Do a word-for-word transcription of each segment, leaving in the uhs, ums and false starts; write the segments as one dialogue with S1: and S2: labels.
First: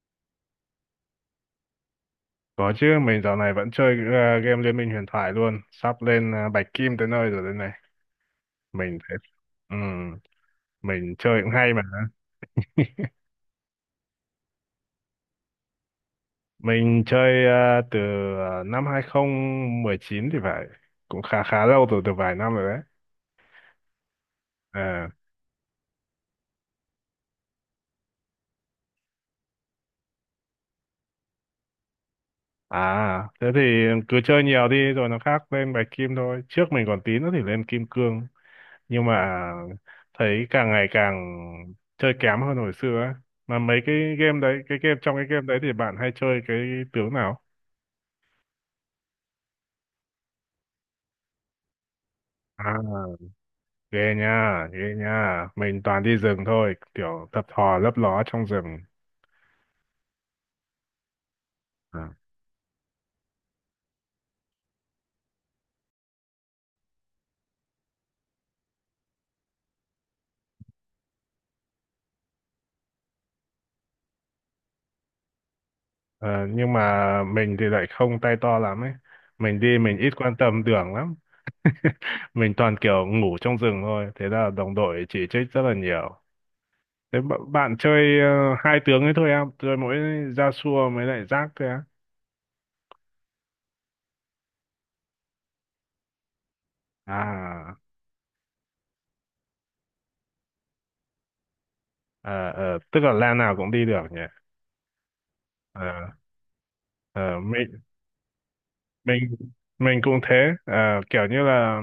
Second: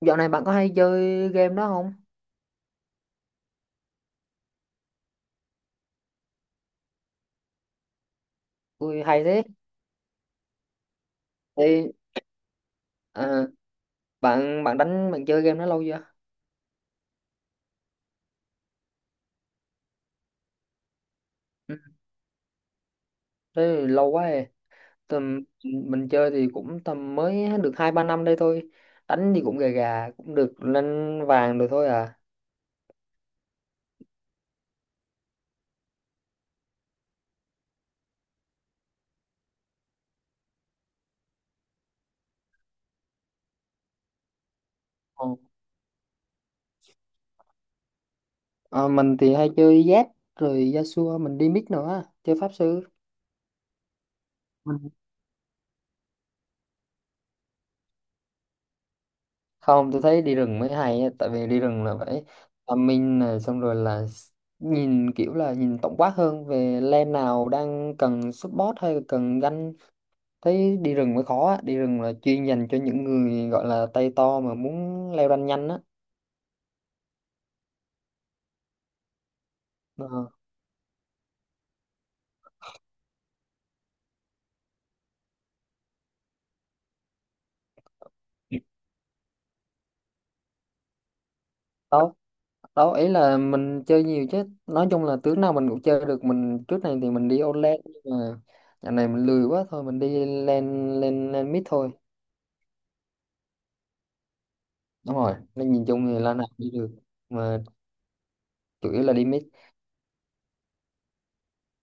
S1: Dạo này bạn có hay chơi game đó không?
S2: Có chứ, mình dạo này vẫn chơi ờ, game Liên minh huyền thoại luôn, sắp lên ờ, bạch kim tới nơi rồi đây này. Mình
S1: Ui
S2: thấy,
S1: hay thế.
S2: ừm, mình chơi cũng hay mà.
S1: Thì à, bạn bạn đánh, bạn chơi game đó lâu chưa?
S2: Mình chơi ờ, từ ờ, năm hai không một chín thì phải, cũng khá khá
S1: Ừ,
S2: lâu rồi, từ vài năm rồi đấy.
S1: thế thì lâu quá rồi.
S2: À,
S1: Tầm mình chơi thì cũng tầm mới được hai ba năm đây thôi. Đánh thì cũng gà gà cũng được lên vàng được thôi à.
S2: à, thế thì cứ chơi nhiều đi rồi nó khác lên bạch kim thôi. Trước mình còn tí nữa thì lên kim cương. Nhưng mà thấy càng ngày càng chơi kém hơn hồi xưa ấy. Mà mấy cái game đấy, cái game trong cái
S1: Ờ,
S2: game đấy thì bạn hay chơi cái tướng nào?
S1: ờ, mình thì hay chơi Z rồi Yasuo, mình đi mid nữa, chơi pháp
S2: À,
S1: sư.
S2: ghê nha, ghê nha. Mình toàn đi rừng thôi, kiểu thập thò lấp ló trong rừng.
S1: Không, tôi thấy đi rừng mới hay á, tại vì đi rừng là
S2: À,
S1: phải tâm minh này xong rồi là s- nhìn kiểu là nhìn tổng quát hơn về lem nào đang cần support hay là cần ganh. Thấy đi rừng mới khó á. Đi rừng là chuyên dành cho những người gọi là tay to mà muốn leo ranh nhanh á.
S2: ờ, nhưng mà mình thì lại không tay to lắm ấy. Mình đi mình
S1: Ờ,
S2: ít quan tâm đường lắm. Mình toàn kiểu ngủ trong rừng thôi. Thế là đồng đội chỉ trích rất là nhiều. Thế bạn, bạn chơi ờ, hai tướng ấy thôi à? Chơi mỗi Yasuo mới lại rác thôi á.
S1: đó đó ý là mình chơi nhiều, chứ nói chung là tướng nào mình cũng chơi được. Mình trước này thì mình đi all
S2: À,
S1: lane, nhưng mà dạo này mình lười quá, thôi mình đi lên lên lên mid thôi.
S2: ờ, ờ, tức là lan nào cũng đi được nhỉ.
S1: Đúng rồi, nên nhìn chung
S2: Ờ,
S1: thì là nào đi được
S2: ờ,
S1: mà
S2: mình,
S1: chủ yếu là đi
S2: mình,
S1: mid.
S2: mình cũng thế. Ờ, kiểu như là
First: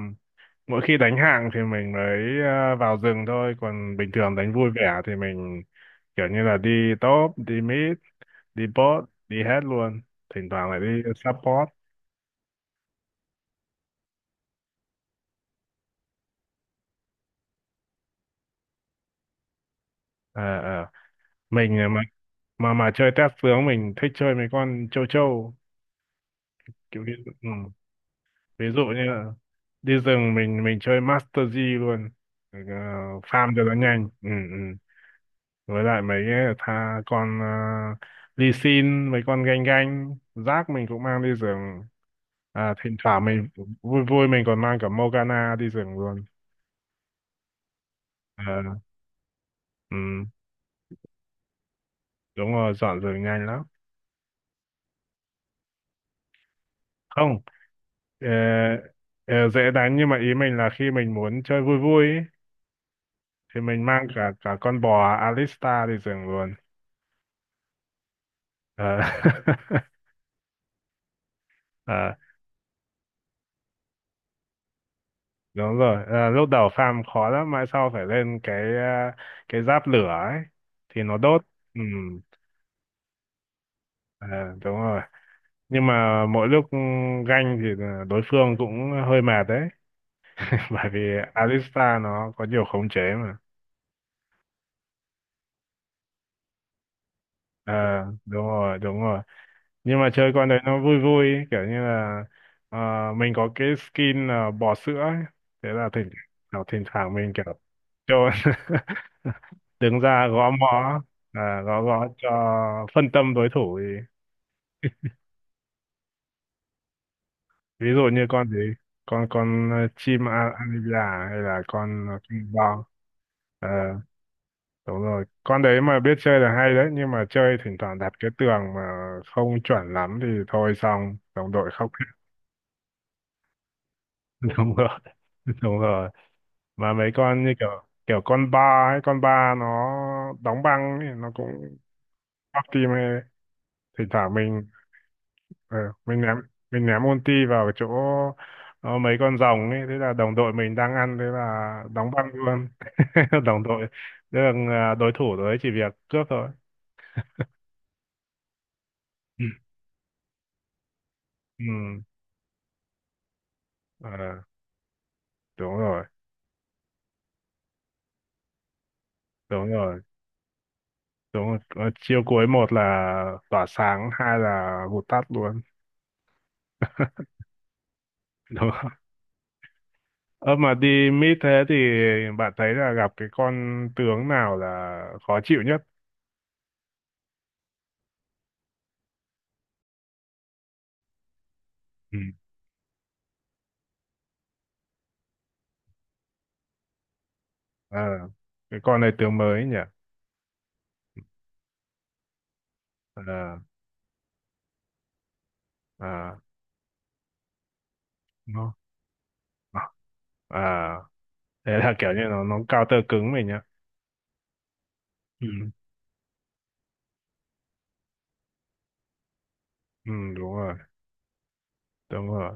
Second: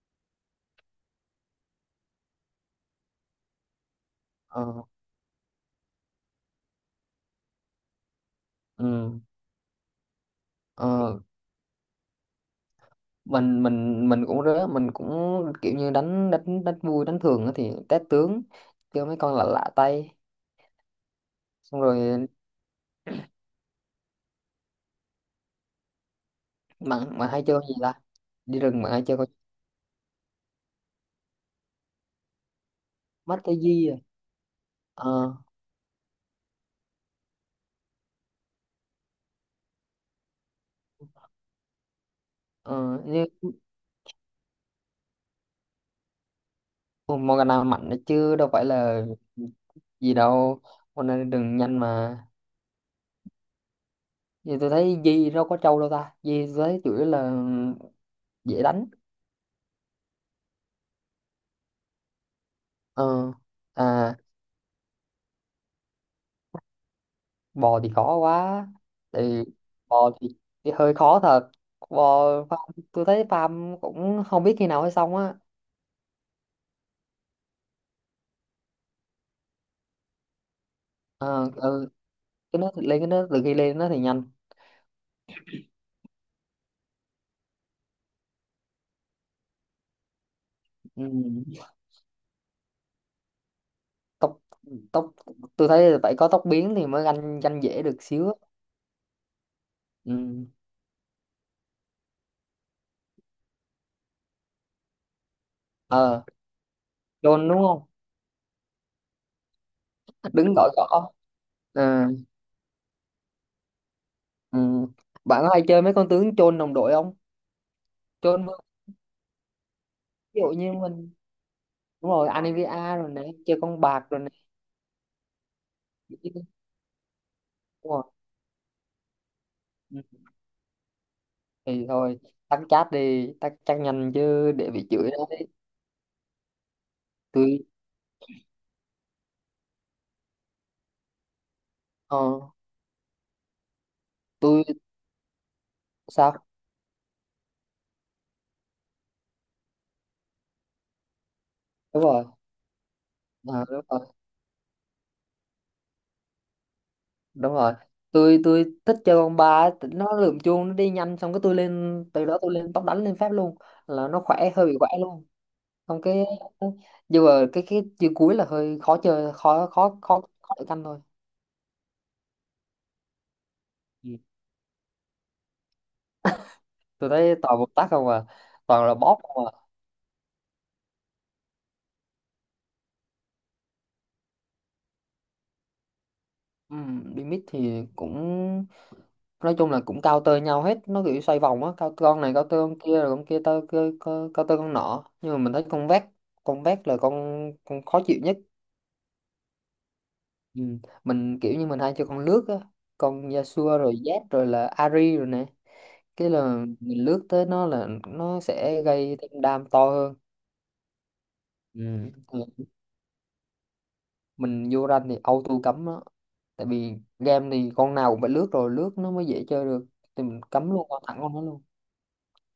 S2: mỗi khi đánh hạng thì mình mới ờ, vào rừng thôi. Còn bình thường đánh vui
S1: ờ,
S2: vẻ thì mình kiểu như là đi top, đi mid, đi bot,
S1: ừ,
S2: đi hết luôn. Thỉnh thoảng lại đi
S1: ờ,
S2: support.
S1: mình mình mình cũng rớ, mình cũng kiểu như đánh đánh đánh vui, đánh thường á thì test tướng, chơi mấy con lạ lạ tay.
S2: Ờ, ờ. Mình
S1: Xong
S2: mà
S1: rồi
S2: mà mà chơi test tướng mình thích chơi mấy con châu châu kiểu ví
S1: bạn bạn
S2: dụ,
S1: hay
S2: ừ.
S1: chơi con gì ta? Đi
S2: Ví
S1: rừng
S2: dụ
S1: bạn
S2: như
S1: hay chơi con
S2: là đi rừng mình mình chơi Master G luôn. Ờ,
S1: mắt
S2: farm
S1: cái
S2: cho nó
S1: gì à?
S2: nhanh, ừ, ừ.
S1: ờ
S2: Với lại mấy cái tha con uh, Lee Sin mấy con ganh ganh rác mình cũng mang đi rừng. À, thỉnh
S1: ờ
S2: thoảng
S1: Như
S2: mình vui vui mình còn mang cả Morgana đi rừng luôn.
S1: Morgana mạnh đó chứ
S2: Ờ,
S1: đâu phải là gì
S2: ừ.
S1: đâu, con này đừng nhanh mà.
S2: Đúng rồi dọn rừng nhanh lắm.
S1: Như tôi thấy Di đâu có trâu đâu ta, Di tôi thấy chủ yếu là
S2: Không, ờ,
S1: dễ đánh.
S2: ờ, dễ đánh nhưng mà ý mình là khi mình muốn chơi vui vui ý,
S1: ờ
S2: thì mình
S1: à
S2: mang cả cả con bò Alistar đi rừng luôn.
S1: Bò thì khó quá.
S2: Ờ.
S1: thì Bò thì, thì hơi khó thật.
S2: ờ,
S1: Bò farm, tôi thấy farm cũng không biết khi nào mới xong á.
S2: Đúng rồi. Ờ, lúc đầu farm khó lắm mãi sau phải lên cái, ờ, cái giáp lửa ấy thì nó đốt,
S1: Ờ,
S2: ừ.
S1: ừ, cái nó lên, cái nó từ khi lên nó thì nhanh.
S2: ờ, Đúng rồi, nhưng mà mỗi lúc ừ, ganh thì là đối phương cũng hơi mệt đấy. Bởi vì
S1: Ừ.
S2: Alistar nó có nhiều khống chế mà.
S1: tốc tốc, tôi thấy là phải có tốc biến thì mới ganh ganh
S2: Ờ,
S1: dễ được xíu á.
S2: đúng rồi đúng rồi, nhưng mà chơi
S1: Ừ.
S2: con đấy nó vui vui ấy, kiểu như là ờ, mình có cái skin là bò sữa ấy. Thế là thỉnh
S1: Ờ,
S2: thoảng thỉnh thoảng mình kiểu
S1: chôn đúng không?
S2: trôn. Đứng ra gõ
S1: Đứng gọi
S2: mõ.
S1: gõ.
S2: À, gõ
S1: Ờ,
S2: gõ cho phân tâm đối thủ thì
S1: ừ. Bạn có hay chơi mấy con tướng chôn đồng đội không?
S2: ví dụ như
S1: Chôn
S2: con gì,
S1: vương,
S2: con con ờ, chim
S1: ví
S2: a-
S1: dụ như
S2: Anivia
S1: mình.
S2: hay là con
S1: Đúng
S2: ờ,
S1: rồi
S2: con
S1: Anivia,
S2: bò.
S1: rồi nè, chơi
S2: Ờ,
S1: con bạc rồi nè.
S2: đúng rồi con đấy mà biết chơi là hay đấy nhưng mà chơi thỉnh
S1: Đúng
S2: thoảng
S1: rồi.
S2: đạp cái tường mà không chuẩn
S1: Ừ.
S2: lắm thì thôi xong đồng đội
S1: Thì
S2: khóc.
S1: thôi tắt chat đi, tắt chat nhanh chứ để
S2: Đúng
S1: bị
S2: rồi
S1: chửi đấy.
S2: đúng rồi, mà mấy con như
S1: Tôi
S2: kiểu kiểu con ba hay con ba nó đóng băng ấy, nó cũng
S1: ờ,
S2: bóc tim. Hay thỉnh thoảng
S1: tôi
S2: mình ờ, mình ném
S1: sao
S2: mình ném ulti vào chỗ, ờ, mấy con rồng ấy thế là đồng đội mình đang ăn thế là
S1: Đúng
S2: đóng
S1: rồi.
S2: băng luôn. Đồng
S1: Ờ, đúng
S2: đội.
S1: rồi
S2: Thế là ờ, đối thủ đấy chỉ việc cướp thôi.
S1: đúng rồi tôi Tôi thích chơi con
S2: Ừ,
S1: ba ấy, tính nó lượm chuông nó đi nhanh, xong cái tôi
S2: ừ,
S1: lên, từ đó tôi lên tóc đánh lên phép luôn, là
S2: ờ,
S1: nó khỏe, hơi bị khỏe luôn.
S2: đúng
S1: Xong
S2: rồi
S1: cái, nhưng mà cái cái chữ cuối là hơi khó chơi,
S2: đúng
S1: khó khó
S2: rồi
S1: khó khó để canh thôi.
S2: đúng rồi. Ờ, chiêu cuối, một là tỏa sáng
S1: Ừ.
S2: hai là vụt tắt luôn.
S1: Tôi thấy toàn một tác không à,
S2: Đúng.
S1: toàn là bóp không à.
S2: Ơ mà đi mít thế thì bạn thấy là gặp cái con tướng nào là khó chịu nhất?
S1: Ừ, limit thì cũng nói chung là cũng cao tơ nhau hết, nó kiểu xoay vòng á, cao
S2: Ừ.
S1: con này cao tơ con kia, rồi con kia tơ cơ cơ- cao tơ con nọ, nhưng mà mình thấy con vét, con vét là con con
S2: Ờ,
S1: khó chịu nhất.
S2: cái con này tướng mới nhỉ?
S1: Ừ. Mình kiểu như mình hay chơi con lướt á, con
S2: Ờ,
S1: Yasuo rồi Zed rồi là Ahri rồi nè, cái
S2: à,
S1: là mình lướt tới nó là nó
S2: nó,
S1: sẽ gây thêm đam
S2: à,
S1: to hơn.
S2: à, thế
S1: Ừ.
S2: là kiểu như nó nó
S1: Ừ.
S2: counter cứng mình nhá.
S1: Mình vô rank thì
S2: Ừ.
S1: auto cấm đó, tại vì game thì con nào cũng phải lướt, rồi lướt nó mới dễ chơi được,
S2: Ừ,
S1: thì mình
S2: đúng
S1: cấm
S2: rồi,
S1: luôn con thẳng con nó luôn.
S2: đúng rồi.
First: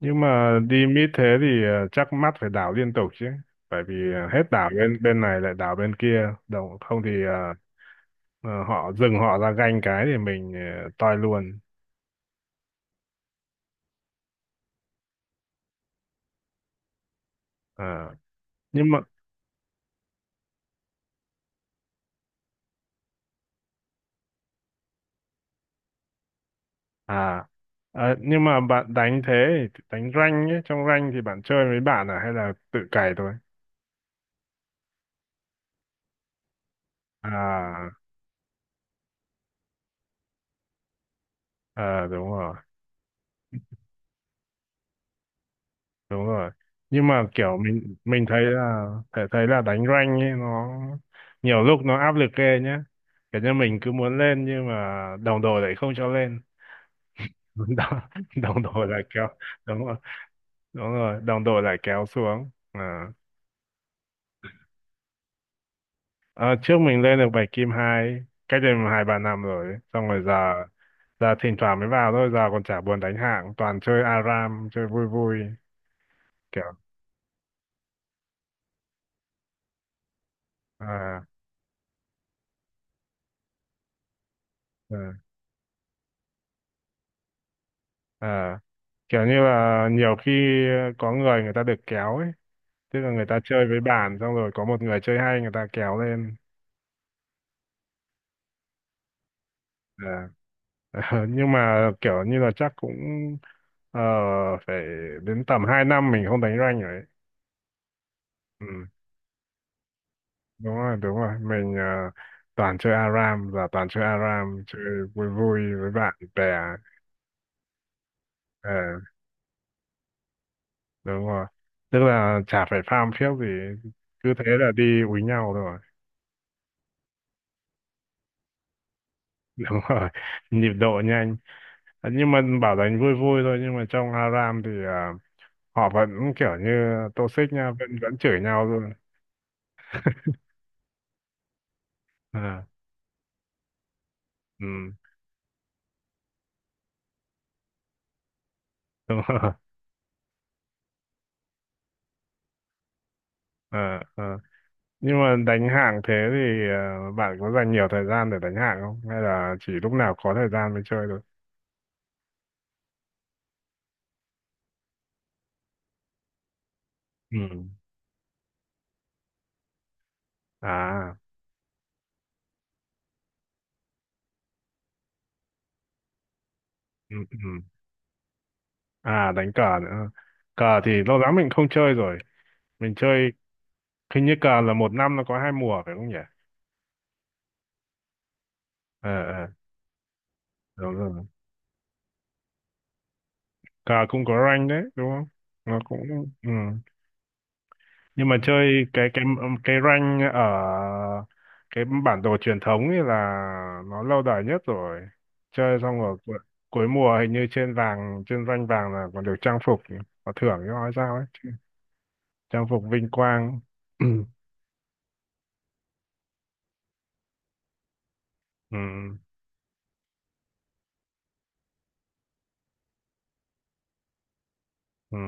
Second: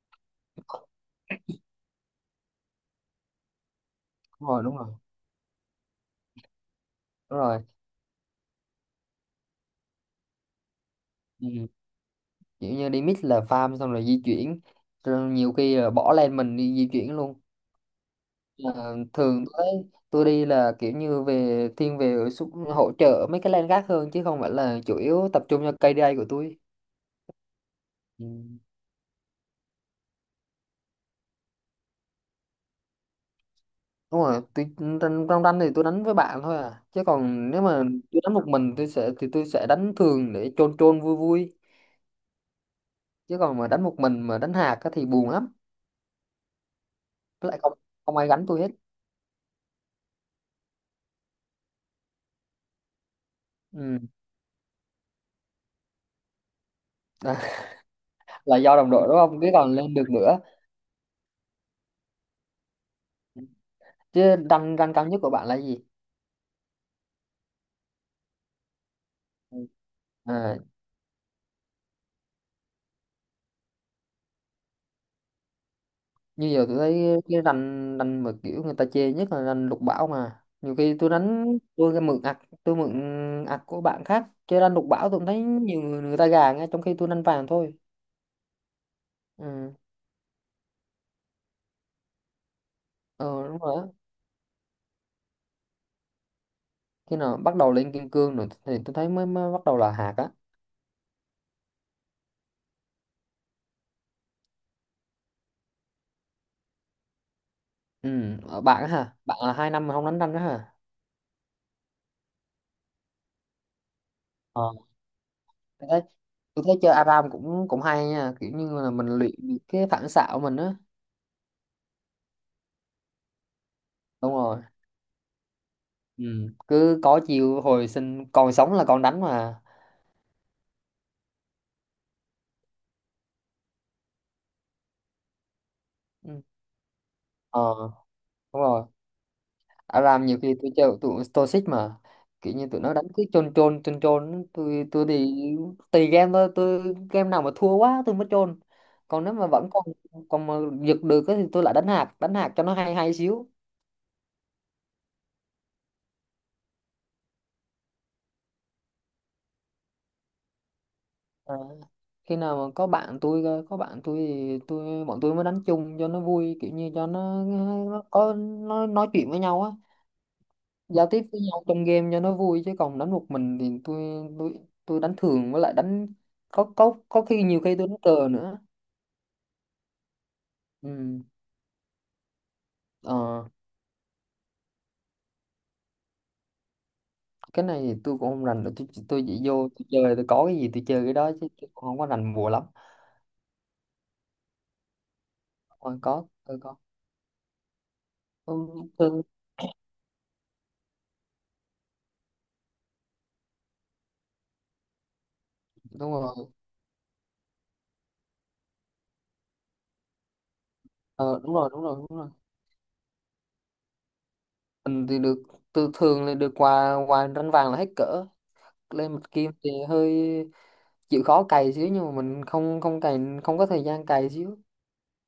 S2: Nhưng mà đi mid thế thì ờ, chắc mắt phải đảo liên tục chứ. Bởi vì ờ, hết
S1: Đúng rồi
S2: đảo
S1: đúng rồi
S2: bên bên này lại đảo bên kia. Đồng, không thì
S1: đúng
S2: ờ,
S1: rồi.
S2: ờ, họ dừng họ ra ganh cái thì mình ờ, toi luôn.
S1: Ừ. Kiểu như đi mix là farm xong rồi di chuyển, rồi nhiều khi là bỏ lên mình đi di chuyển luôn.
S2: Ờ. nhưng
S1: Ờ,
S2: mà
S1: thường tôi tôi đi là kiểu như về thiên về xúc, hỗ trợ mấy cái lane khác hơn chứ không phải là chủ yếu tập trung cho ca đê a của tôi.
S2: à ờ,
S1: Ừ.
S2: nhưng mà bạn đánh thế thì đánh rank ấy, trong rank thì bạn chơi với bạn à hay là tự cày thôi
S1: Đúng rồi tôi, trong trong rank thì tôi đánh với bạn thôi à, chứ còn nếu mà
S2: à?
S1: tôi đánh một mình, tôi sẽ thì tôi sẽ đánh thường để chôn chôn vui vui,
S2: ờ, Đúng rồi
S1: chứ còn mà đánh một mình mà đánh hạt á thì buồn lắm.
S2: đúng rồi, nhưng mà
S1: Với
S2: kiểu
S1: lại không,
S2: mình
S1: không
S2: mình
S1: ai
S2: thấy
S1: gánh tôi hết.
S2: là thấy thấy là đánh rank ấy nó nhiều lúc nó áp lực ghê nhá, kiểu như mình cứ
S1: Ừ.
S2: muốn lên nhưng mà đồng đội lại không cho lên. Đồng,
S1: Là
S2: đồng
S1: do
S2: đội
S1: đồng
S2: lại
S1: đội, đúng
S2: kéo,
S1: không, chứ còn
S2: đúng
S1: lên
S2: rồi
S1: được nữa
S2: đúng rồi đồng đội lại kéo xuống à.
S1: chứ. Rank, rank cao nhất của bạn là gì?
S2: Ờ, trước mình lên được bảy kim hai cách đây mà hai ba năm
S1: Ừ.
S2: rồi xong rồi
S1: À,
S2: giờ giờ thỉnh thoảng mới vào thôi, giờ còn chả buồn đánh hạng toàn chơi ARAM chơi vui vui,
S1: như
S2: kiểu
S1: giờ tôi thấy cái rank rank mà kiểu người ta chê nhất là rank lục bảo, mà nhiều khi tôi
S2: à,
S1: đánh, tôi cái mượn ạc, tôi mượn ạc của bạn khác chơi rank lục
S2: ờ,
S1: bảo, tôi cũng thấy nhiều người, người ta gà, ngay trong khi tôi đánh vàng thôi.
S2: ờ. kiểu như
S1: Ừ.
S2: là nhiều khi có người người ta được kéo ấy, tức là người ta
S1: Ờ đúng
S2: chơi
S1: rồi
S2: với
S1: á.
S2: bạn xong rồi có một người chơi hay người ta kéo lên.
S1: Khi nào bắt đầu lên kim cương rồi thì tôi thấy mới, mới bắt đầu là hạt á.
S2: Ờ, nhưng mà kiểu như là chắc cũng ờ, phải đến tầm hai năm mình không đánh rank rồi ấy.
S1: Ừ. Ở
S2: Ừ.
S1: bạn á hả, bạn là hai năm mà không đánh rank á hả?
S2: Đúng rồi đúng rồi mình ờ, toàn chơi ARAM và toàn chơi ARAM chơi vui vui
S1: Tôi
S2: với
S1: thấy,
S2: bạn bè.
S1: tôi thấy chơi a ram cũng cũng hay nha, kiểu
S2: Ờ,
S1: như là mình luyện được cái phản xạ của mình á.
S2: đúng rồi, tức là chả phải farm phiếc gì
S1: Đúng
S2: cứ thế
S1: rồi.
S2: là đi úi nhau rồi.
S1: Ừ. Cứ có chiều hồi sinh, còn sống là còn đánh mà.
S2: Đúng rồi, nhịp độ nhanh. Ờ, nhưng mà bảo đánh vui vui thôi nhưng mà trong ARAM thì ờ, họ vẫn
S1: Ừ.
S2: kiểu như toxic
S1: Ờ
S2: nha, vẫn vẫn chửi
S1: đúng
S2: nhau
S1: rồi.
S2: luôn.
S1: a ram nhiều khi tôi chơi tụi Stoic mà, kiểu
S2: Ờ,
S1: như tụi nó đánh cứ chôn chôn chôn chôn, tôi
S2: ừ,
S1: tôi thì tùy game thôi, tôi game nào mà thua quá tôi mới chôn,
S2: đúng
S1: còn nếu mà
S2: rồi.
S1: vẫn còn, còn mà giật được á thì tôi lại đánh hạt, đánh hạt cho nó hay hay xíu.
S2: Ờ, ờ. Nhưng mà đánh hạng thế thì ờ, bạn có dành nhiều thời gian để đánh hạng không hay là chỉ lúc nào có thời gian mới chơi thôi?
S1: À, khi nào mà có bạn tôi cơ, có bạn tôi thì tôi bọn tôi mới đánh chung cho nó vui, kiểu như cho
S2: Ừ.
S1: nó, nó có nó nói chuyện với nhau á, giao
S2: À
S1: tiếp với nhau trong game cho nó vui. Chứ còn đánh một mình thì tôi tôi tôi đánh thường, với lại đánh có có
S2: ừ,
S1: có khi nhiều
S2: ừ.
S1: khi tôi đánh cờ nữa.
S2: À, đánh cờ nữa. Cờ thì lâu
S1: Ừ.
S2: lắm mình không chơi rồi. Mình chơi,
S1: Ờ,
S2: hình như cờ là một năm nó có hai mùa phải không nhỉ?
S1: cái này thì tôi cũng không rành được tôi,
S2: Ờ,
S1: tôi chỉ
S2: ờ,
S1: vô tôi chơi, tôi có cái gì tôi
S2: đúng
S1: chơi cái
S2: rồi,
S1: đó chứ tôi cũng không có rành bùa lắm.
S2: cờ cũng có rank đấy đúng không, nó
S1: Ờ, có
S2: cũng, ừ.
S1: tôi có.
S2: Nhưng mà
S1: ừ,
S2: chơi cái cái
S1: tôi-
S2: cái rank ở cái bản đồ truyền thống ấy là nó lâu đời nhất rồi. Chơi xong
S1: Đúng
S2: rồi
S1: rồi.
S2: cu- cuối mùa hình như trên vàng, trên rank vàng là còn được trang phục, có thưởng cho nói sao ấy,
S1: Ờ, đúng rồi đúng rồi đúng rồi.
S2: trang phục vinh quang.
S1: Mình thì được, từ thường là được quà, quà ranh vàng là hết cỡ.
S2: Ừ.
S1: Lên mặt kim thì hơi chịu khó cày xíu, nhưng mà mình không, không cày, không có thời gian cày xíu.
S2: Ừ.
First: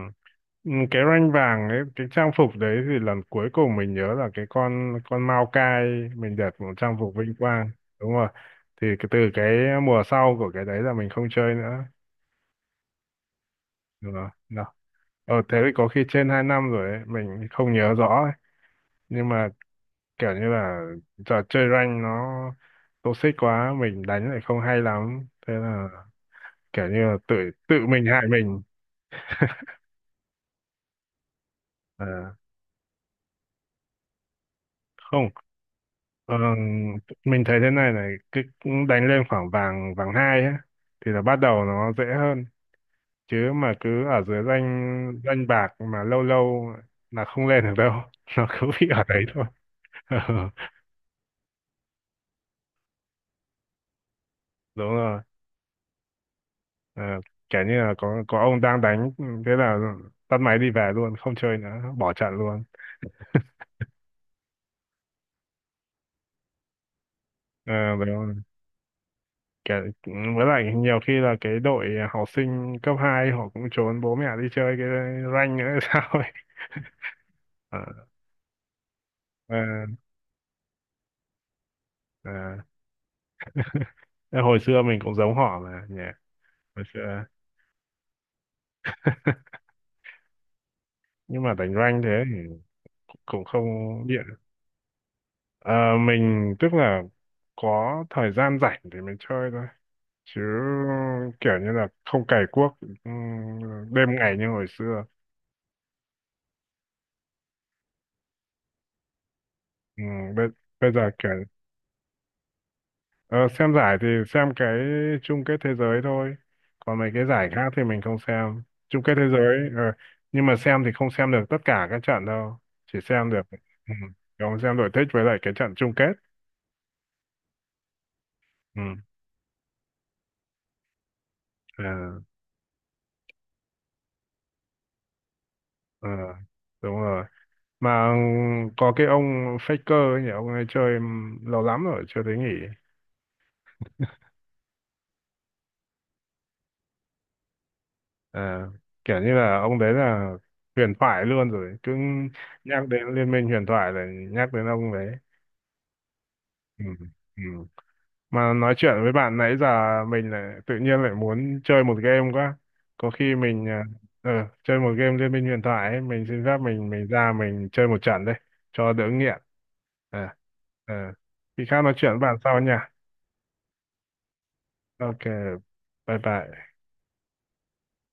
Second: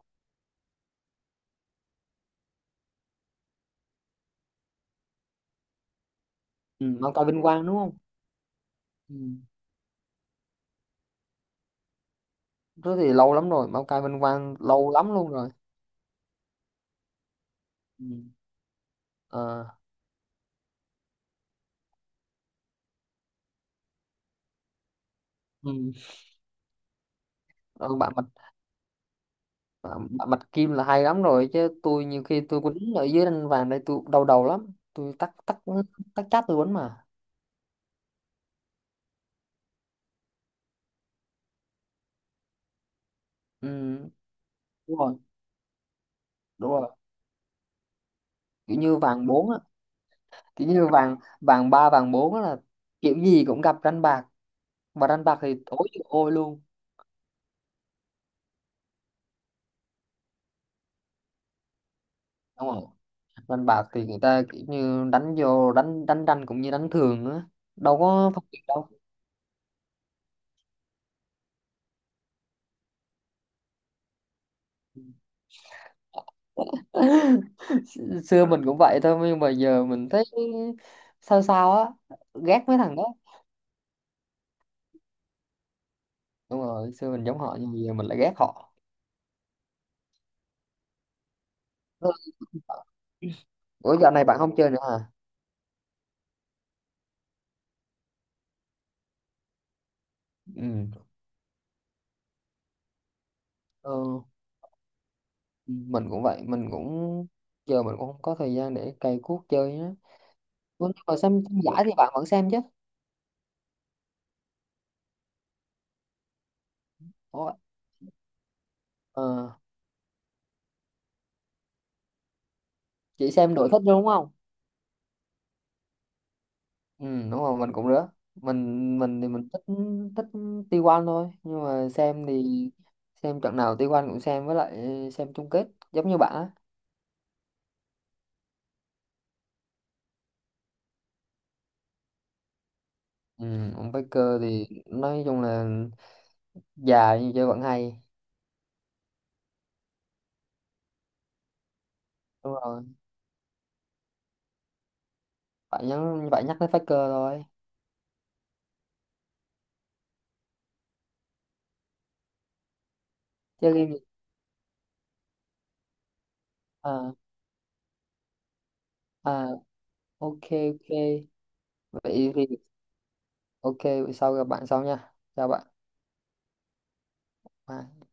S2: Ừ, cái rank vàng ấy cái trang phục đấy thì lần cuối cùng mình nhớ là cái con con Mao Cai, mình đẹp một
S1: Ừ,
S2: trang
S1: Mau
S2: phục
S1: cày
S2: vinh
S1: vinh quang
S2: quang
S1: đúng không?
S2: đúng rồi. Thì cái,
S1: Ừ.
S2: từ cái mùa sau của cái đấy là mình không chơi nữa.
S1: Thế thì lâu lắm rồi, Mau cày
S2: Đúng
S1: vinh
S2: rồi.
S1: quang lâu lắm luôn
S2: Ờ
S1: rồi.
S2: thế thì có khi trên hai năm rồi ấy, mình không nhớ
S1: Ừ.
S2: rõ ấy. Nhưng mà
S1: Ờ,
S2: kiểu như là giờ chơi rank nó toxic quá, mình đánh lại không hay lắm. Thế là
S1: ừ.
S2: kiểu như là tự tự
S1: Ờ,
S2: mình
S1: bạn
S2: hại
S1: mặt
S2: mình.
S1: bạn, bạn mặt kim là hay lắm rồi, chứ tôi nhiều
S2: Ờ,
S1: khi tôi quýnh ở dưới ranh vàng đây tôi đau đầu lắm. tôi
S2: không,
S1: tắt tắt tắt
S2: ờ,
S1: chat tôi quýnh mà.
S2: mình thấy thế này này, cứ đánh lên khoảng vàng vàng hai ấy, thì là bắt đầu nó dễ hơn. Chứ mà
S1: Ừ.
S2: cứ ở dưới rank
S1: đúng rồi
S2: rank bạc mà lâu lâu
S1: đúng rồi
S2: là không lên được đâu. Nó cứ
S1: Kiểu
S2: bị
S1: như
S2: ở đấy
S1: vàng
S2: thôi.
S1: bốn,
S2: Ờ,
S1: kiểu như vàng vàng ba vàng bốn là kiểu gì cũng gặp đánh bạc,
S2: đúng
S1: và
S2: rồi.
S1: đánh bạc thì tối như ôi luôn.
S2: Ờ, kiểu như là có có ông đang đánh, ừ, thế là tắt máy đi về luôn không chơi nữa, bỏ trận luôn.
S1: Đúng không? Đánh bạc thì người ta kiểu như đánh vô, đánh đánh tranh cũng như đánh thường á,
S2: Ờ,
S1: đâu
S2: đúng
S1: có
S2: rồi.
S1: phân biệt đâu.
S2: Kiểu, ừ, với lại nhiều khi là cái đội học sinh cấp hai họ cũng trốn bố mẹ đi chơi cái rank nữa hay sao ấy. Ờ,
S1: S- xưa mình cũng vậy thôi, nhưng mà
S2: ờ,
S1: giờ mình thấy sao sao á,
S2: ờ.
S1: ghét mấy thằng đó.
S2: Thế hồi xưa mình cũng giống họ mà nhỉ,
S1: Đúng
S2: hồi
S1: rồi, xưa mình
S2: xưa.
S1: giống họ nhưng mà giờ mình lại ghét họ.
S2: Nhưng mà đánh rank thế thì cũng không
S1: Ủa dạo
S2: điện.
S1: này bạn không chơi nữa hả?
S2: Ờ, mình tức là có thời gian rảnh thì mình chơi thôi chứ
S1: Ừ.
S2: kiểu như là không cày cuốc
S1: Ờ,
S2: ừm, đêm ngày như hồi xưa.
S1: mình cũng vậy, mình cũng giờ mình cũng không có thời gian để cày cuốc chơi á.
S2: Ừ, bây,
S1: Ủa,
S2: bây
S1: nhưng
S2: giờ
S1: mà
S2: kiểu
S1: xem, xem giải thì bạn vẫn xem chứ?
S2: ờ, xem giải thì xem cái chung kết thế giới thôi, còn mấy cái giải
S1: Ủa,
S2: khác thì mình không xem. Chung kết thế
S1: ờ,
S2: giới, ờ, nhưng mà xem thì không xem được tất cả các trận đâu, chỉ xem
S1: chị
S2: được,
S1: xem đội thích
S2: ừ,
S1: đúng không?
S2: không, xem đội thích với lại cái trận chung kết.
S1: Ừ, đúng rồi mình cũng rứa.
S2: Ừ,
S1: Mình mình thì mình thích, thích ti oăn thôi, nhưng
S2: ờ,
S1: mà xem thì xem trận nào tê một cũng xem, với lại xem chung kết
S2: ờ,
S1: giống như bạn á.
S2: đúng rồi. Mà có cái ông Faker ấy nhỉ, ông ấy chơi lâu lắm rồi chưa thấy nghỉ.
S1: Ừ, ông Baker thì nói chung là già nhưng chơi vẫn hay.
S2: À, kiểu như là ông đấy là huyền thoại luôn rồi, cứ
S1: Đúng rồi,
S2: nhắc đến liên minh huyền thoại là nhắc đến ông đấy.
S1: phải nhắc, phải nhắc đến
S2: Ừ.
S1: Faker
S2: Ừ.
S1: thôi.
S2: Mà nói chuyện với bạn nãy giờ mình lại tự nhiên lại muốn chơi một game quá, có khi mình
S1: Chơi
S2: à,
S1: game gì?
S2: ờ, chơi một game liên minh huyền thoại ấy, mình xin phép mình mình
S1: À,
S2: ra mình chơi một trận đây cho đỡ nghiện.
S1: à,
S2: à,
S1: ok, ok.
S2: à. Khi khác nói chuyện với
S1: Vậy
S2: bạn
S1: thì
S2: sau nha.
S1: ok, vậy sau gặp bạn sau nha,
S2: Ok,
S1: chào bạn.
S2: bye bye.
S1: Bye.